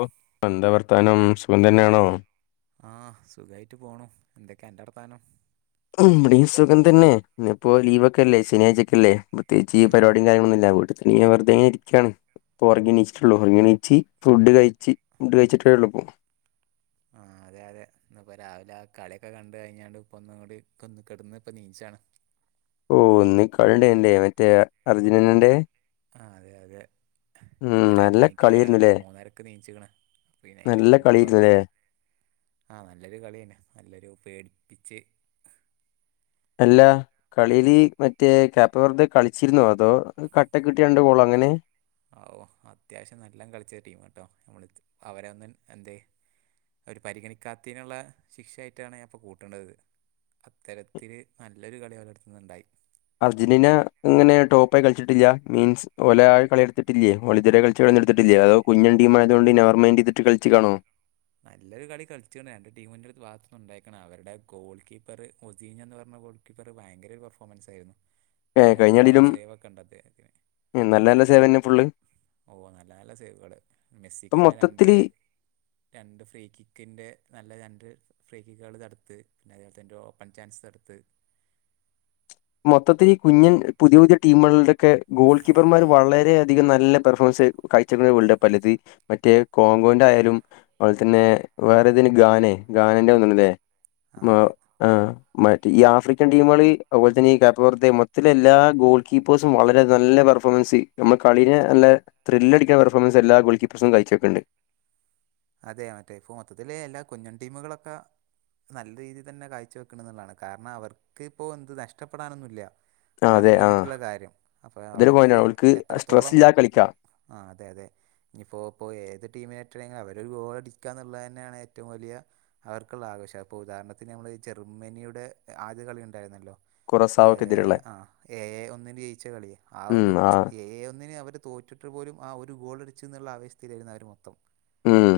ഓ എന്താ വർത്താനം സുഖം. തന്നെയാണോ ആഹ് സുഖായിട്ട് പോണു എന്തൊക്കെയ ന്റെർത്താനം ഉ ഇവിടീം സുഖം തന്നെ ഇപ്പോ ലീവ്ക്കെല്ലേ ശനിയാഴ്ച്ച ക്കെല്ലേ. പ്രത്യേകിച്ച്ഈ ഉം പരിപാടിം കാര്യങ്ങളൊന്നില്ല വീട്ടിത്തന്നെ ങ്ങനെ വെറുതേങ്ങനെ ഇരിക്കുവാണ്. ഇപ്പൊറങ്ങിണീച്ചിട്ടുള്ളൂ ഉറങ്ങി എണീച്ച് ഫുഡ് കഴിച്ച് ഫുഡ് കഴിച്ചിട്ടേ ഉള്ളൂപ്പൊ ആ അതെ അതെ ഇന്നിപ്പൊ രാവിലെ ആ കളിയൊക്കെ കണ്ട് കഴിഞ്ഞാണ്ട് ഇപ്പ ഒന്നും കൂടി കെട ന്ന് ഇപ്പനീചതാണ്. ഓ ഒന്ന് കളിയണ്ടേ മറ്റേ അർജന്റീന ന്റെ. ആ അതെ അതെ ഉം ഇപ്പൊ നല്ല രണ്ടണിക്ക് അല്ല കളിയായിരുന്നുല്ലേ മൂന്നരൊക്കെ ണീ ച്ചിക്കണ്. പിന്നെ അതിന്റെ നല്ല ശനിപ്പ കളിയായിരുന്നുല്ലേ ആഹ നല്ലൊരു കളി തന്നെ നല്ലൊരു പേടിപ്പിച്ച്. അല്ല കളിൽ മറ്റേ കാക്പ്പ വെറുതെ കളിച്ചിരുന്നോ അ. അതൊ കട്ടക്ക കിട്ട രണ്ട് ഗോള അങ്ങനെ. ഓ അത്യാവശ്യം നല്ലാം കളിച്ച ടീം മാ ട്ടോ നമ്മൾ അവരെ ഒന്ന് എന്തേ. അവര് പരിഗണിക്കാത്തതിനുള്ള ശിക്ഷയായിട്ടാണ് ഞാൻ ഇപ്പ കൂട്ട ണത്. അത്തരത്തില് നല്ലൊരു കളി അവരടുത്ത്ന്നുണ്ടായി അർജന്റീന ഇങ്ങനെ ടോപ്പായി കളിച്ചിട്ടില്ല മീൻസ് ഓലആ കളി എടുത്തിട്ടില്ലേ ഓല് ഇതുവരെ കളിച്ച കളി എടുത്തിട്ടില്ലെ അതോ കുഞ്ഞ ടീംമായതൊണ്ട്നെവർമൈൻ്ട്ട് കളിച്ചു കാണോ. നല്ലൊരു കളി കളിച്ചിട്ടണ്ട് രണ്ട് ടീമിന്റെറെ ഒരു ഭാഗത്തുന്ന് ഉണ്ടായിക്കണം അവരുടെ ഗോൾ കീപ്പർ ഒസീൻ എന്ന് പറഞ്ഞ ഗോൾ - കീപ്പറ് ഭയങ്കര ഒരു പെർഫോമൻസ് ആയിരുന്നു. ആ ഏഹ് എട്ടോളം കഴിഞ്ഞടിയിലും സേവ് ഒക്കെണ്ടേ അദ്ദേഹത്തിന്. നല്ല നല്ല സേവന്നെ ഫുള്ള് ഓ നല്ല നല്ല സേവകൾ ഇപ്പം മെസ്സിക്കന്നെ രണ്ട്. മൊത്തത്തില് രണ്ട് ഫ്രീ കിക്കിന്റെ നല്ല രണ്ട്. ഫ്രേക്കുകൾ തടുത്ത് പിന്നെ അതേപോലെൻ്റെ ഓപ്പൺ ചാൻസെ ടുത്ത്. മൊത്തത്തിൽ ഈ കുഞ്ഞൻ പുതിയ പുതിയ ടീമുകളുടെ. ക്കെ ഗോൾ കീപ്പർമാർ വളരെ അധികം നല്ല പെർഫോമൻസ് കാഴ്ച്ച വെക്കുന്നവേൾഡ് കപ്പാ അല്ലത്. മറ്റേ കോങ്കൗണ്ട് ആയാലും അതുപോലെ തന്നെ വേറെതിന് ഗാനെ ഗാനന്റെ ആണല്ലേ. ആ മ അതെ ആ മറ്റേ ഈ ആഫ്രിക്കൻ ടീമുകള്. അതുപോലെ തന്നെ ഈ കാപ്പവർത്തെ മൊത്തത്തില് എല്ലാ ഗോൾ കീപ്പേഴ്സും വളരെ നല്ല പെർഫോമൻസ് നമ്മ കളിനെ നല്ല. ത്രില്ല് അടിക്കാ പെഫോമൻസ് എല്ലാ ഗോൾ കീപ്പേഴ്സും കഴ്ച്ചോക്കുണ്ട് അതെ അതെ ഇപ്പൊ മൊത്തത്തില് എല്ലാ കുഞ്ഞൻ ടീമുകളൊക്ക. നല്ല രീതിയിൽ തന്നെ കാഴ്ച്ച വെക്കണന്നുള്ളതാണ് കാരണം അവർക്ക് ഇപ്പോൾ എന്ത് നഷ്ട്ട പ്പെടാനൊന്നുന്നില്ല്യ. ആഹ് അതാണ് അതെ മെയിൻ ആഹ് ആയിട്ടുള്ള കാര്യം അപ്പൊ അതൊരു അവർക്ക് പോയിന്റാണ് ഓൽക്ക് എത്രത്തോളം. സ്ട്രെസ്സില്ലാതെ കളിക്കാ ആ അതെ അതെ ഇനിയിപ്പോപ്പൊ ഏത് ടീമിനായിട്ടണെങ്കി ലും അവ ഒരു ഗോൾടിക്കുക എന്നുള്ളത് ന്നെയാണ് ഏറ്റവും വലിയ അവർക്കുള്ള ആഘോഷ അപ്പോൾ ഉദാഹരണത്തിന് നമ്മൾ ജർമ്മനിയുടെ ആദ്യ കളി ഉണ്ടായിരുന്നല്ലോ. കുറസ ആ എ എ ഒന്നിന് ജയിച്ച കളിയാ ആ ഉം ഒരു ആഹ് എ എ ഒന്നിന് അവർ തോറ്റി ട്ടു പോലും ആ ഒരു ഗോൾ അടിച്ചെ ന്നുള്ള അവേശത്തിയിലായിരുന്നു അവർ മൊത്തം. ഉം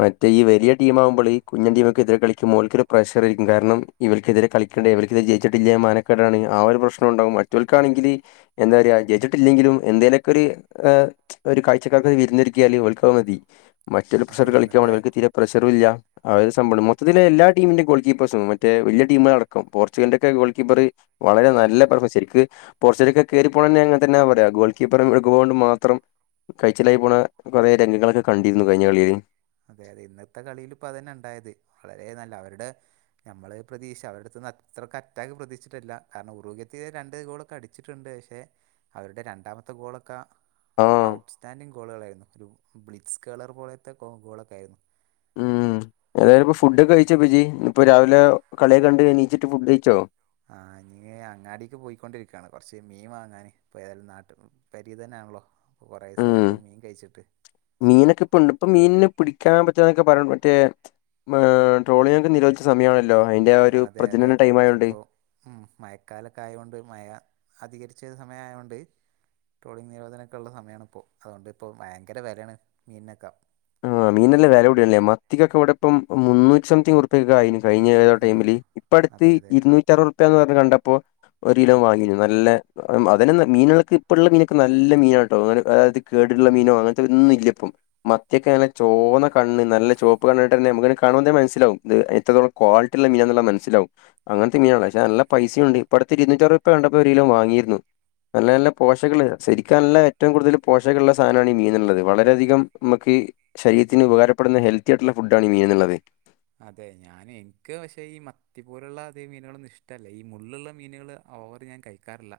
മറ്റേ ഈ വലിയ ടീം ആവുമ്പോൾ കുഞ്ഞൻ ടീം. എതിരെ കളിക്കുമ്പോൾ ഓർ ൽക്കതു പ്രഷർരിക്കും കാരണം ഇ വർക്കെതിരെ കളിക്കണ്ട ഇവർക്കെതിരെ ജയിച്ചിട്ടില്ലേ മാന നക്കേടാണ് ആ ഒരു പ്രശ്നം ഉണ്ടാകും ഉം മറ്റവർക്കാണെങ്കില്. എന്താ പറയുക ജയിച്ചിട്ടില്ലെങ്കിലും എന്തേലൊക്കെ ഒര്. ഒരു കാഴ്ച്ച കാർക്ക് വിരുന്നൊ രിക്കിയാല് ഓൽക്ക് അത് മതി മറ്റൊരു പ്രഷർ അതെ കളിക്കാ ഇന്നത്തെ ഓൽക്ക് തീരെ പ്രഷറും ഇല്ല. അതൊരു സംഭവംണ് മൊത്തിത്തില് എല്ലാ ടീമിന്റെ ഗോൾ കീപ്പേഴ്സ് മറ്റെ വലിയ ടീമ്അടക്കം പോർച്ചുഗലിന്റെ ഒക്കെ ഗോൾ കീപ്പറ്. വളരെ നല്ല ആ പ്രൊഫ ശെരിക്ക് പോർച്ചുഗലൊക്കെ കേറി പോണന്നെ അങ്ങൻ തന്നെ പറ്യാ ഗോൾ കീപ്പർ ഒര് ഗോളൊണ്ട് മാത്രം കയ്ച്ചിലായി പോണ കൊറെ രംഗങ്ങളൊക്കെ കണ്ടിര്ന്നു കഴിഞ്ഞ കളില് അതെ യതെ ഇന്നത്തെ കളില് പ്പ തെന്നെ ണ്ടായത് വളരെ നല്ല അവരുടെ നമ്മളെ പ്രതീക്ഷ അവരെട്ത്ത്ന്ന് അത്രക്കറ്റാക്ക് പ്രതീക്ഷിട്ടില്ല കാരണം ഉറുക്യത്തി രണ്ട് ഗോളൊക്കെ അടി ച്ചിട്ട് ണ്ട് പക്ഷെ അവരുടെ രണ്ടാമത്തെ ഗോളൊക്ക ആ ഔട്ട് സ്റ്റാൻഡിങ് ഗോളുകളായിരുന്നു ഒരു ബ്ലിക്സ് കേളർ പോലത്തെ കോ ഗോളൊക്കായിരുന്നു. ഉം ഏതായാലുപ്പം ഫുഡൊക്കെ കഴിച്ചോ പ്പ ജ് ഇപ്പോ രാവിലെ കള്യൊക്കെ കണ്ട് എന്നിച്ചിട്ട് ഫുഡ്യ്ച്ചോ? ആഹ് ഞി അങ്ങാടിക്ക് പോയിക്കൊണ്ടിരിക്കാണ് കൊർച്ച് മീൻ വാങ്ങാന് ഇപ്പ ഏതായാലും നാട്ട് പേരെ തെന്നാണല്ലോ പ്പൊ കുറെ സായി ഉം പ്പൊ മീൻ കയ്ച്ചിട്ട്. മീനൊക്കെ പ്പ ഇണ്ട് ഇപ്പൊ മീൻനെ പിടിക്കാൻ പറ്റാന്നൊക്കെ പറീണ്ട് മറ്റേ ഏഹ് ട്രോളിംഗൊക്കെ നിരോധിച്ച സമയാണല്ലോ അയ്ന്റെ ആ ഒരു പ്രജനന ടൈം മായോണ്ട് ഉം മഴക്കാലൊക്കായോണ്ട് മയ അധികരിച്ച സമയായോണ്ട് ട്രോളിംഗ് നിരോധക്കെള്ള സമയാണ് പ്പോ അതോണ്ട് പ്പൊ ഭയങ്കര വെലെണ് മീൻനൊക്കെ ആഹ് മീനിന് നല്ല വെല കൂടിണ് ല്ലെ മത്തിക്കൊക്കെ ഇവടെപ്പം മൂന്നൂറ്റി സംതിങ് ഉറുപ്യൊക്കായിന് കഴിഞ്ഞ ഏതോ ആ ടൈമില് ഇപ്പട്ത്ത് അതെ അതെ ഇരുന്നൂറ്റി അറുവർപ്യ ന്ന് പർഞ്ഞ് കണ്ടപ്പോ ഒരിലോ വാങ്ങിണ് നല്ല അതെനെന്ന മീനുകൾക്ക് ഇപ്പള്ള മീനൊക്കെ നല്ല മീനാട്ടോ [unintelligible] അത് കേട്ള്ള മീനോ അങ്ങൻത്തൊന്നുല്ല പ്പം മത്ത്യൊക്കെങ്ങനെ ചോന്ന കണ്ണ് നല്ല ചുവപ്പ് കണ്ട്ട്ടെന്നെ അമ്മക്ക് [unintelligible] കാണുമ്പോ തന്നെ മൻസ്സിലാവും ഇത് എത്രത്തോളം ക്വാളിറ്റിള്ളെ മീനാന്ന്ള്ളെ മൻസിലാവും അങ്ങൻ ത്തെ മീനാണ് പക്ഷെ നല്ല പൈസ്യുണ്ട് ഇപ്പട്ത്ത് ഇരുന്നൂറ്റ്യരുവർപ്യ കണ്ടപ്പോ ഒരിലോ വാങ്ങീര്ന്നു. നല്ല നല്ല പോഷക ല്ലേ ശെരിക്കും നല്ല ഏറ്റവും കൂടുതൽ പോഷകള്ള സാനാണ് ഈ മീനന്ള്ളത് വളരെയധികം [unintelligible] ക്ക് ശരീരത്തിന് ഉപകാരപ്പെടുന്ന ഹെൽത്തിയായിട്ടുള്ള ഫുഡാണ് ഈ മീനന്ന്ള്ളത്. അതെ ഞാനിൻക്ക് പക്ഷെ ഈ മത്തി പോലുള്ള അതേ മീനുകളൊന്നും ഇഷ്ടല്ല ഈ മുള്ള് ള്ള മീനുകള് ഓവറ് ഞാൻ കഴിക്കാറില്ല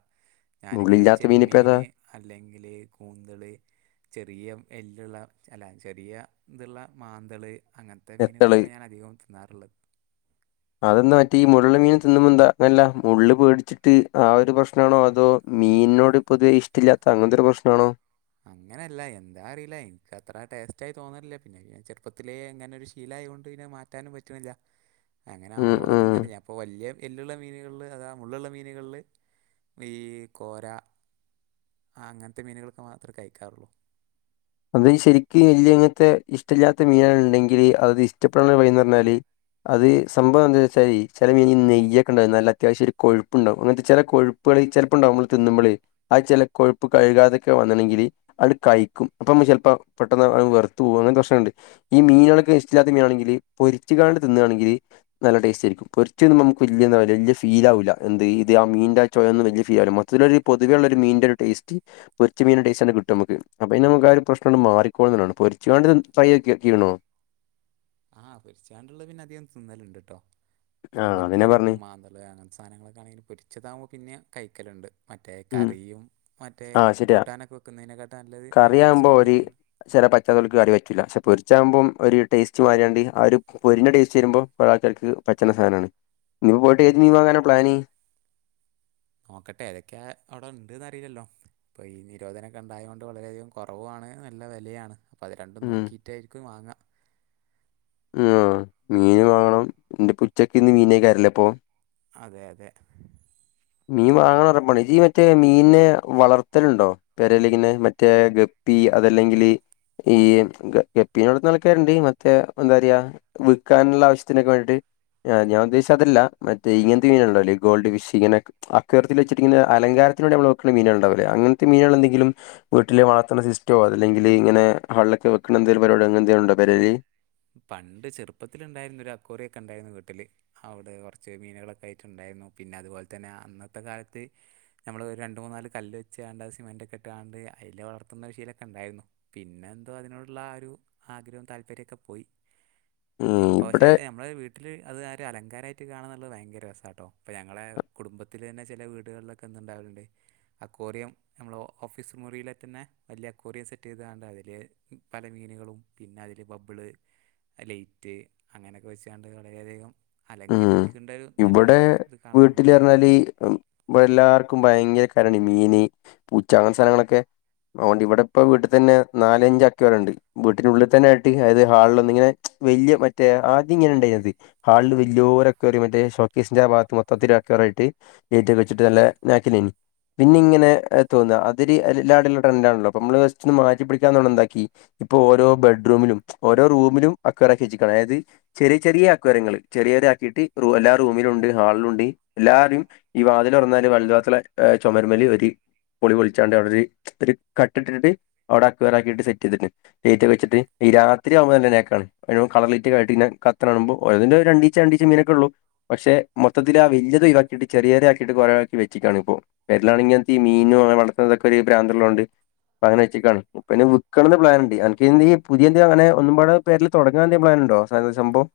ഞാനിങ്ങനെ മുള്ളില്ലാത്ത മീനിപ്പോ ഏതാ ചെമ്മീന് അല്ലെങ്കില് കൂന്തള് ചെറിയ എല്ല്ള്ള അല്ല ചെറിയ ത്ള്ളെ മാന്തള് അങ്ങൻ ത്തെ നെത്തള് മീനുകളൊക്കെണ് ഞാൻ അധികവും തിന്നാറ്ള്ളത്. അതെന്താ മറ്റേ ഈ മുള്ള് മീൻ തിന്നുമ്പോ എന്താ വല്ല മുള്ള് പേടിച്ചിട്ട് ആ ഒര് പ്രശ്നാണോ അതോ മീനിനോട് പൊതുവെ ഇഷ്ട്ടല്ലാത്ത അങ്ങൻത്തൊരു പ്രശ്നാണോ? അങ്ങനല്ല എന്താ അറീല്ല ഇൻക്ക് അത്ര ടെസ്റ്റായി തോന്നലില്ല പിന്നെ ഞാ ചെറുപ്പത്തിലെ അങ്ങനൊരു ശീ ശീലായോണ്ട് പിന്നെത് മാറ്റാനും പറ്റ്ണ്ല്ല അങ്ങനെ ഉം ഓവർ ഉം തിന്നാണ്ട് ഞാ പ്പൊ വെല്ല്യെ എല്ല്ള്ള മീനുകളില് അതാ മുള്ളുള്ള മീനുകളില് ഈ കോര ആഹ് അങ്ങൻത്തെ മീനുകളൊക്കെ മാത്രേ കഴിക്കാറൊള്ളൂ. അന്ന ജ് ശെരിക്ക് [unintelligible] അങ്ങൻത്തെ ഇഷ്ടല്ലാത്ത മീനാണ് ണ്ടെങ്കില് അത് ഇഷ്ടപ്പെടാനുള്ള വഴി ന്നർഞ്ഞാല് അത് സംഭവം എന്താന്ന് വെച്ചാല് ചെല മീന നെയ്യൊക്കെണ്ടാവും നല്ല അത്യാവശ്യൊര് കൊഴ്പ്പ്ണ്ടാവും അങ്ങൻത്തെ ചെല കൊഴു പ്പള് ചെലപ്പണ്ടാവും അമ്മള് തിന്നുമ്പള് അത് ചെല കൊഴുപ്പ് കഴുകാതെക്കെ വന്ന്ണെങ്കില് ആണ്ട് കയ്യ്ക്കും അപ്പമ്മക്ക് ചെല് പ്പ പെട്ടെന്ന് അത് വെർത്ത് പോവും അങ്ങൻ പ്രശ്നണ്ട് ഈ ഉം. മീനളൊക്കെ ഇഷ് ടല്ലാത്ത മീനാണെങ്കില് പൊര്‌ച്ച്ഗാണ്ട് തിന്നാണെങ്കില് നല്ല ടേസ്റ്റായിരിക്കും പൊരിച്ച് തിന്നുമ്പോ നമ്മക്ക് വെല്ല്യെ താവൂല വെല്ല്യ ഫീലാവൂല്ല എന്ത് ഇത് ആ മീൻ്റാ ചോയൊന്നും വെല്യ ഫീലാവൂല്ല മൊ ത്തിലൊര് പൊതുവേ ള്ളൊര് മീൻ്റൊരു ടേസ്റ്റ് പൊരിച്ച മീന്റെ ടേസ്റ്റാണ്ട് കിട്ട്വമ്മക്ക് അപ്പയ്ൻ്റെ പാട് പ്രശ്‌നണ്ട് മാറിക്കോളും [unintelligible] പോര്ച്ച് ങ്ങാണ്ട് തിൻ ഫ്രൈയാക്കി [unintelligible] ആഹ് പൊര്ച്ച്ങ്ങാണ്ട് ള്ളെ പിന്നെ അധികം തിന്നല്ണ്ട്ട്ടോ ഇപ്പൊ ആഹ് അതന്നെ പറഞ്ഞ് മത്ത്യാണെങ്കിലും മാന്തള് അങ്ങൻ സാനങ്ങളക്കെണെങ്കിലും പൊര്ച്ചതാവുമ്പോ പിന്നിം കയ്ക്കല്ണ്ട്. മറ്റേ ഉം കറിയും മറ്റേ ആഹ് ശരിയാ കൂട്ടാനൊക്കെ വയ്ക്കുന്നയ്നേ കാട്ടെ നല്ലത് ഞാൻ പൊരിച്ച്കാണ്ട് കഴിക്കു [unintelligible] ചെല പറ്റാത്തോല്ക്ക് കാറി പറ്റൂല ക്ഷെ പൊരിച്ചാവുമ്പം ഒര് ടേസ്റ്റ് മാറ്യാണ്ട് ആ ഒര് പൊരിഞ്ഞ ടേസ്റ്റ് വെരുമ്പം കൊറേ ആൾക്കാർക്ക് പറ്റ്ണ സാനാണ് നീ പോയിട്ട് ഏത് മീൻ വാങ്ങാനാണ് പ്ലാന്. നോക്കട്ടെ ഏതൊക്കെ അവടെണ്ട്ന്നറില്ലല്ലോ. ഇപ്പൊ ഈ നിരോധനക്കെണ്ടായോണ്ട് വളരെയധികം കൊറവാണ് നല്ല വെലയാണ്. അപ്പം അത് രണ്ടും ഉം നോക്കിട്ടായിരിക്കും വാങ്ങാ. ആഹ് മീന് വാങ്ങണം ഇന്ന് പ്പ ഉച്ചക്ക് ഇന്ന് മീനേകരല്ലപ്പോ അതെ യതെ [unintelligible] മറ്റേ മീൻനെ വളർത്തലുണ്ടോ? പെരീല്ങ്ങനെ മറ്റേ ഗപ്പി അതല്ലെങ്കില് ഈ ഗപ്പിനെ വളർത്ത്ണെ ആൾക്കാര്ണ്ട് മറ്റേ എന്താ അരിയാ വിക്കാന്ള്ളെ ആവശ്യത്തിനൊക്കെ വേണ്ടിട്ട് ആഹ് ഞാനുദ്ദേശിചേ അതല്ല മറ്റേ ഇങ്ങൻത്തെ മീനുണ്ടല്ലോ ഈ ഗോൾഡ് ഫിഷ്ങ്ങനെ അക്വേറിയത്തില് വച്ചിരിക്കുന്ന അലങ്കാരത്തിനു വേണ്ടി നമ്മള് വെക്ണ മീനുകൾണ്ടാവില്ലേ അങ്ങൻത്തെ മീനുകളെന്തെങ്കിലും വീട്ടില് വളർത്ണ സിസ്റ്റോ അല്ലെങ്കില് ഇങ്ങനെ വെള്ളത്തില് വെക്കുന്ന എന്തേലും പരിപാടി എന്തേലു ഉണ്ടോ പെരേല് പണ്ട് ചെർപ്പത്തിലുണ്ടായിരുന്നു ഒരു അക്വേറിയോക്കെ ഇണ്ടായിരുന്നു വീട്ടില് അവിടെ കോർച്ച് മീനുകളൊക്കെ ആയിട്ട് ഇണ്ടായിന്നു പിന്നെ അതു പോലെ തന്നെ അന്നത്തെ കാലത്ത് നമ്മള് രണ്ടു മൂന്നാല് കല്ലുവെച്ചാണ്ട് അത് സിമെന്റൊക്കെ ഇട്ട്ക്കാണ്ട് അയ്ല് വളർത്തുന്നൊരു ശീലോക്കെ ഉണ്ടായിരുന്നു. പിന്നെ എന്തോ അതിനോടുള്ള ആഹ് ഒരു ആഗ്രഹവും താല്പര്യക്കെ പോയി ഉം ഇപ്പ പക്ഷേ ഇവിടെ നമ്മളെ വീ ട്ട്ല് അത് അതൊരു അലങ്കാരായിട്ട് കാണാൻ കാണാം നല്ല ഭയങ്കര രസാട്ടോ ഇപ്പ ഞങ്ങളെ കുടുംബത്തില് തന്നെ ചേല വീടുകൾ ക്ക്ന്ന്ണ്ടാവല്ണ്ടേ അക്വേറിയം നമ്മടെ ഓഫീസ്മുറിയിലെ തന്നെ വല്ല്യേ അക്വേറിയം സെറ്റ് ചെയ്താണ്ടതില് പല മീനുകളും പിന്നെ അതില് ബബ്ള് ലൈറ്റ് അങ്ങനെക്കെ വെച്ചാണ്ട് വളരെ അധികം ഉം ഇവിടെ ഇത് കാണലുണ്ട് വീട്ടിലർഞ്ഞാല് ഇപ്പ എല്ലാർക്കും ഭയങ്കര കര്ണ മീന്, പൂച്ച, അങ്ങൻത്തെ സാനങ്ങളൊക്കെ അതു കൊണ്ട് ഇവിടെ ഇപ്പോ വീട്ട് തന്നെ നാലഞ്ച് അക്വേറിയം ഇണ്ട് വീട്ടിനുള്ളിൽ തന്നെ ആയിട്ട് അതായത് ഹാളിലൊന്നിങ്ങനെ വെല്ല്യേ മറ്റേ ആദ്യം ഇങ്ങനെ ഇണ്ടായത് ഹാളിൽ വെ വെല്ല്യോര് അക്വേറിയം മറ്റേ ഷോക്കേസിന്റെ ആഭാഗത്ത് മൊത്തത്തില് അക്വേറിയായിട്ട് ലൈറ്റോക്കെ വച്ചിട്ട് നല്ല നെക്കിലെനി പിന്നെ ഇങ്ങനെ തോന്നാ അതിര് [unintelligible] നമ്മള് ജെസ്റ്റ് ഒന്ന് മാറ്റി പിടിക്കാ ഇണ്ടാക്കി ഇപ്പൊ ഓരോ ബെഡ്റൂമിലും, ഓരോ റൂമിലും അക്വേറിയം ആക്കി വെച്ച്ക്കാണ് അതായത് ചെറിയ ചെറിയ അക്വേറിയങ്ങള് ചെറിയതാക്കിട്ട് എല്ലാ റൂമിലുണ്ട്, ഹാള്ളും ഇണ്ട്, എല്ലാരിം ഈ വാതില് തോർന്നാല് വൽത് വാത്ല്ലെ ചുമര്മ്മെല് ഒര് പൊളി പൊളിച്ചാണ്ട് അവിടെ ഒര് ഒരു കട്ടിട്ടിരിരി അവിടെ അക്വേറിയമാക്കി സെറ്റ് യ്ത്ണ്ട് ഗേറ്റുവെച്ചിട്ട് ഈ രാത്രി ആവുപോനെക്കാൾ [unintelligible] കളർലൈറ്റായിട്ടിങ്ങനെ കത്ത്ണത് കാണുമ്പോ ഓരോന്നിന്റെ ഒരു രണ്ടിചേ രണ്ടിചേങ്ങനെക്കെയോള്ളൂ പക്ഷേ മൊത്തത്തില് വെല്ല്യാത് ഒഴിവാക്കിട്ട് ചെറിയത് ആക്കിട്ട് കൊളാക്കി വെച്ചിക്കണ് ഇപ്പോ വീട്ടിലാണെങ്കി തിമീനും വളർത്തുന്നതൊക്കെ ഒരു ഭ്രാന്തുള്ളത് കൊണ്ട് അങ്ങനെ വെച്ചേക്കാ പിന്നെ വിക്ണെത് പ്ലാന്ണ്ട് അൻക്കെന്തിയെ പുതിയ എന്തേം അങ്ങനെ ഒന്നുബാടെ പേരിൽ തുടങ്ങാൻ എന്തേലും പ്ലാനുണ്ടോ സനോ സഭംവം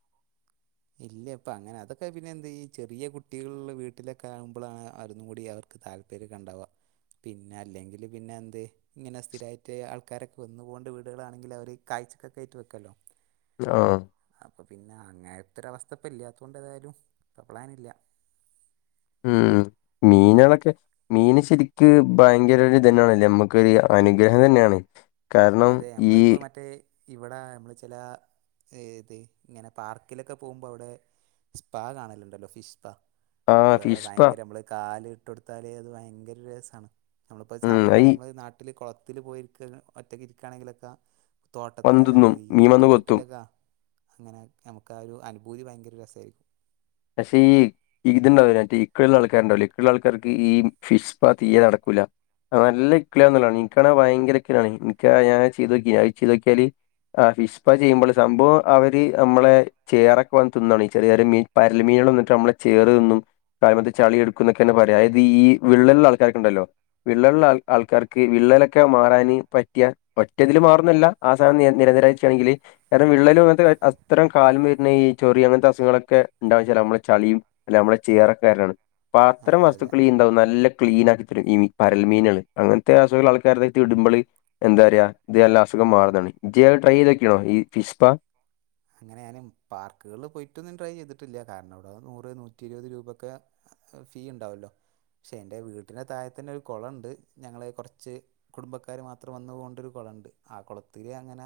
ഇല്ല പ്പ അങ്ങനെ അതൊക്കെ പിന്നെ എന്തായീ ചെറിയ കുട്ടികളുളള വീട്ടിലൊക്കെ ആകുമ്പളാണ് അവരൊന്നും കൂടി അവർ താല്പര്യക്കെണ്ടാവാ പിന്നെ അല്ലെങ്കില് പിന്നെ എന്തേ ഇങ്ങനെ സ്ഥിരായിട്ട് ആൾക്കാരൊക്കെ വെന്ന് കൊണ്ട് വീടുകളാണെങ്കില് അവര് കാഴ്ചക്കൊക്കെയായിട്ട് വെക്കുല്ലോ ലോ അപ്പ പിന്നെ അങ്ങനെത്തെ ഒര് അവസ്ഥ പ്പം ഇല്ലാത്തതു കൊണ്ട് ഏതായാലും ഇപ്പ പ്ലാനില്ല ഉം മീനുകളൊക്കെ മീന് ശരിക്ക് ഭയങ്കര ഒര് തന്നെണ് നമ്മക്കൊരു അനുഗ്രഹം തന്നെണ് അതേ നമ്മള് പ്പോ മറ്റേ ഇവടെ നമ്മള് ചേലെ ഏത് ഇങ്ങനെ പാർക്കിലൊക്കെ പോകുമ്പോ അവിടെ സ്പാ കാണല്ണ്ടല്ലോ ഫിഷ് പാ ആ അഥവാ ഫിഷ്പ ഭയങ്കര അമ്മള് കാല് ഇട്ട് കൊടുത്താല് അത് ഭയങ്കര രസാണ് നമ്മള്പ്പോ ഉം സാധാ ഇപ്പോ അയി നമ്മള് നാട്ടില് കോളത്തില് പോയി ഒറ്റക്കിരിക്കാണെങ്കിലെക്കെ തോട്ടത്ത് വന്തിന്നും അല്ലയീ മീൻ വന്ന് കൊത്തും തോട്ടിലൊക്കെ അങ്ങനെ നമുക്കാ ഒരു അനുഭൂതി ഭയങ്കര രസായിരിക്കും പക്ഷേ ഈ ഇത് ണ്ടാവുലെ ഇക്കിളിള്ളെ ആൾക്കാരുണ്ടാവില്ലേ ഇക്കിളിള്ളെ ആൾക്കാർക്ക് ഈ ഫിഷ് പാ തീയെ നടക്കൂല നല്ലയിക്കിളിയാണ് എനിക്കാണേ ഭയങ്കര ഇക്കിളിയാണ് ഇൻക്ക ഞാനാണെങ്കി ചെയ്തോക്കി അഹ് ചെയ്തോക്കിയാല് ആഹ് ഫിഷ്പാ ചെയ്യുമ്പോള് സംഭവം അവര് നമ്മളെ ചേറൊക്കെൽത്ല് തിന്നാണ് ചെറിയ ചെറിയ മീൻ പര്ല് മീന്കളെ തിന്നിട്ട് നമ്മളെ ചേറ് തിന്നും കാല്‌മേ ഇത് ചളി എടുക്കൂന്നൊക്കെ ആണ് പറയാ. അതായത് ഈ വിള്ളലുള്ള ആൾക്കാരൊക്ക ഉണ്ടല്ലോ വിള്ളലുള്ള ആൾ ആൾക്കാർക്ക് വിള്ളലക്കെ മാറാന് പറ്റിയ ഒറ്റതില് മാറുംന്നല്ല ആ സാധനം നിയ നിരന്തരം വച്ചാണെങ്കില് കാരണം വിള്ളലും അത് ആയ് അസ്‌ത്രം കാലുമേ പിന്നയീ ചൊറി അങ്ങനത്ത അസുഖങ്ങളക്കെ ഉണ്ടാവ് ന്ന്ച്ചാല് നമ്മള് ചളിയും അല്ല നമ്മള ചേറക്കാരനാണ് അപ്പ അത്തരം അതെ അതെ വസ്തുക്കളീ ഉണ്ടാവും നല്ല ക്ലീൻ ആക്കി ഈ മീ പരൽമീനാണ് അങ്ങനത്തെ അസുഖങ്ങള് ആൾക്കാരെ ദേഹത്ത് ഇടുമ്പള് എന്താ പറയാ ഇതെല്ലാം അസുഖം മാറുന്നതാണ് ഇജ്ജ് ആ ട്രൈ ചെയ്തക്കണോ ഈ ഫിഷ് പാ അങ്ങനെ ഞാനും പാർക്കുകളില് പോയിട്ടൊന്നും ട്രൈ ചെയ്തിട്ടില്ല കാരണം അവിടെ നൂറ് നൂറ്റി ഇരുപത് രൂപ ഒക്കെ ഫീ ഉണ്ടാവല്ലോ പക്ഷേ എൻ്റെ വീട്ടിൻ്റെ താഴെ തന്നെ ഒരു കൊളം ഒണ്ട് ഞങ്ങള് കൊറച്ച് കുടുംബക്കാര് മാത്രം വന്നു പോണൊണ്ടൊരു കൊളം ഒണ്ട് ആ കൊളത്തില് അങ്ങന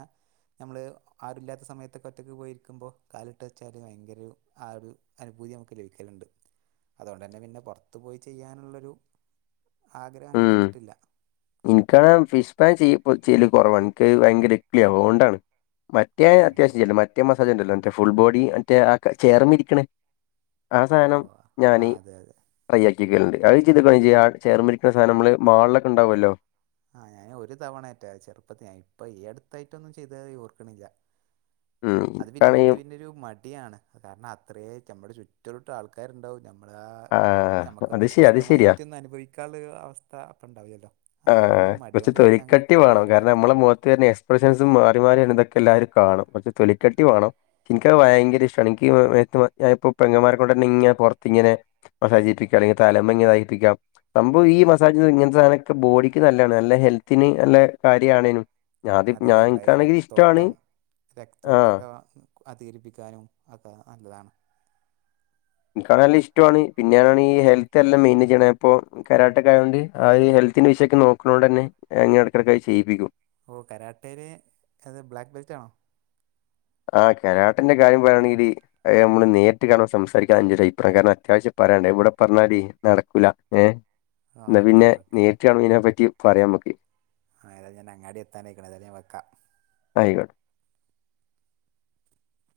ഞമ്മള് ആരുല്ലാത്ത സമയത്ത് ഒറ്റക്ക് ഒറ്റക്ക് പോയിരിക്കുമ്പോ കാലിട്ട് വെച്ചാല് ഭയങ്കര ആ ഒരു അനുഭൂതി നമുക്ക് ലഭിക്കലുണ്ട് അതോണ്ട് തന്നെ പിന്നെ പൊറത്ത് പോയി ചെയ്യാനുള്ളൊരു ആഗ്രഹം അങ്ങനെ വന്നിട്ടില്ല എനിക്കാണേ ഫിഷ് പാൻ ചെയ്യ്പ്പോ ചെയ്യല് കൊറവാണ്. എനിക്ക് ഭയങ്കര ഇക്ക്ളിയാവും അതോണ്ടാണ് മറ്റേ ഉം അത്യാവശ്യം ചെല്ലും മറ്റേ മസാജ് ഉണ്ടല്ലോ മറ്റേ ഫുൾ ബോഡി മറ്റേ ആ ക ചെയർമ്മേ ഇരിക്കണേ ആ ഓ സാധനം ആ ഞാന് അതെ അതെ ട്രൈ ആക്കിക്കണ്ട് അത് ചെയ്ത് [unintelligible] ചെയ്യാൻ ചേയർമ്മേ ഇരിക്കണ സാനം നമ്മള് മാളിലൊക്കെ ഉണ്ടാവുല്ലോ ആഹ് ഞാന് ഒരു തവണയറ്റാ ചെറുപ്പത്തി ഞാൻ ഇപ്പൊ ഈ അടുത്തായിറ്റൊന്നും ചെയ്തതായ് ഓർക്കണില്ല ഉം. അത് പിന്നെ എനിക്കാണെ എനിക്ക് പിന്നൊരു മടിയാണ് അത് കാരണം അത്രേ നമ്മുടെ ചുറ്റു ഒരൂട്ടം ആൾക്കാരുണ്ടാവും ഞമ് മ്മള ആ അത് നമ്മക്കൊന്ന് ശരിയാ അത് ശരിയാ. സ്വസ്ഥമായിട്ടൊന്ന് അനുഭവിക്കാള്ളൊരു അവസ്ഥ അപ്പ ഉണ്ടാവില്ലല്ലോ ആഹ് അതുകൊണ്ടുള്ളൊരു മടി കൊറച്ച് കൊണ്ട് ഞാൻ പിന്നെ അങ്ങനെ തൊലിക്കട്ടി വേണം പോകാറില്ല കാരണം നമ്മള മൊഖത്ത് വരണ എക്സ് എക്സ്പ്രഷൻസും മാറി മാറിയാണ് ഇതൊക്കെ എല്ലാരും കാണും പക്ഷെ തൊലിക്കട്ടി വേണം എനിക്കത് ഭയങ്കര ഇഷ്ടാണ് ഇനിക്കി മേത്ത് ഞാൻ ഇപ്പൊ പെങ്ങമാരെകൊണ്ടന്നെ ഇങ്ങന പൊറത്ത് ഇങ്ങനെ മസാജ് ചെയ്യിപ്പിക്കാം അല്ലെങ്കി തലമ്മേങ്ങനെതായിപ്പിക്കാം സംഭവം ഈ മസാജ് [unintelligible] ഇങ്ങനത്തെ സാധന ബോഡിക്ക് നല്ലേണ്. നല്ല ഹെൽത്തിന് നല്ല കാര്യ ആണേനും അതെ നമ്മള ഈ രക്തോട്ടം ആ രക്തോട്ടക്കെ വാ അധികരിപ്പിക്കാനും ഒക്കെ നല്ലതാണ് എനിക്കാണെ നല്ല ഇഷ്ടോണ് പിന്നേടാണ് ഈ ഹെൽത്ത് എല്ലാം മെയിൻ്റെയ്ൻ ചെയ്യണ ഞാൻ ഇപ്പോ കരാട്ടെക്കെ ആയോണ്ട് ആ ഒരു ഹെൽത്തിന്റെ വിഷയൊക്ക നോക്കണോണ്ട് തന്നെ [unintelligible] എടക്കെടക്ക് അത് ചെയ്യിപ്പിക്കും ഓ കരാട്ടേല് അത് ബ്ലാക്ക് ബെൽറ്റ് ആണോ ആഹ് കരാട്ടന്റെ കാര്യം പറയണെങ്കില് അത് നമ്മള് നേരിട്ട് കാണുമ്പാ സംസാരിക്കാൻ [unintelligible] കാരണം അത്യാവശ്യം പറയണ്ടേ ഇവ്ട പറഞ്ഞാല് നടക്കൂല ഏഹ് ആ ന്നാ ഓക്കെ പിന്നെ ഓക്കെ നേരിട്ട് കാണ്‌മ്പ ഇതിനപറ്റി പറയാം നമ്ക്ക് ആതാ ഞാൻ അങ്ങാടി എത്താനായിക്കണത് അല്ലേ ഞാ വെക്കാം ആയിക്കോട്ടെ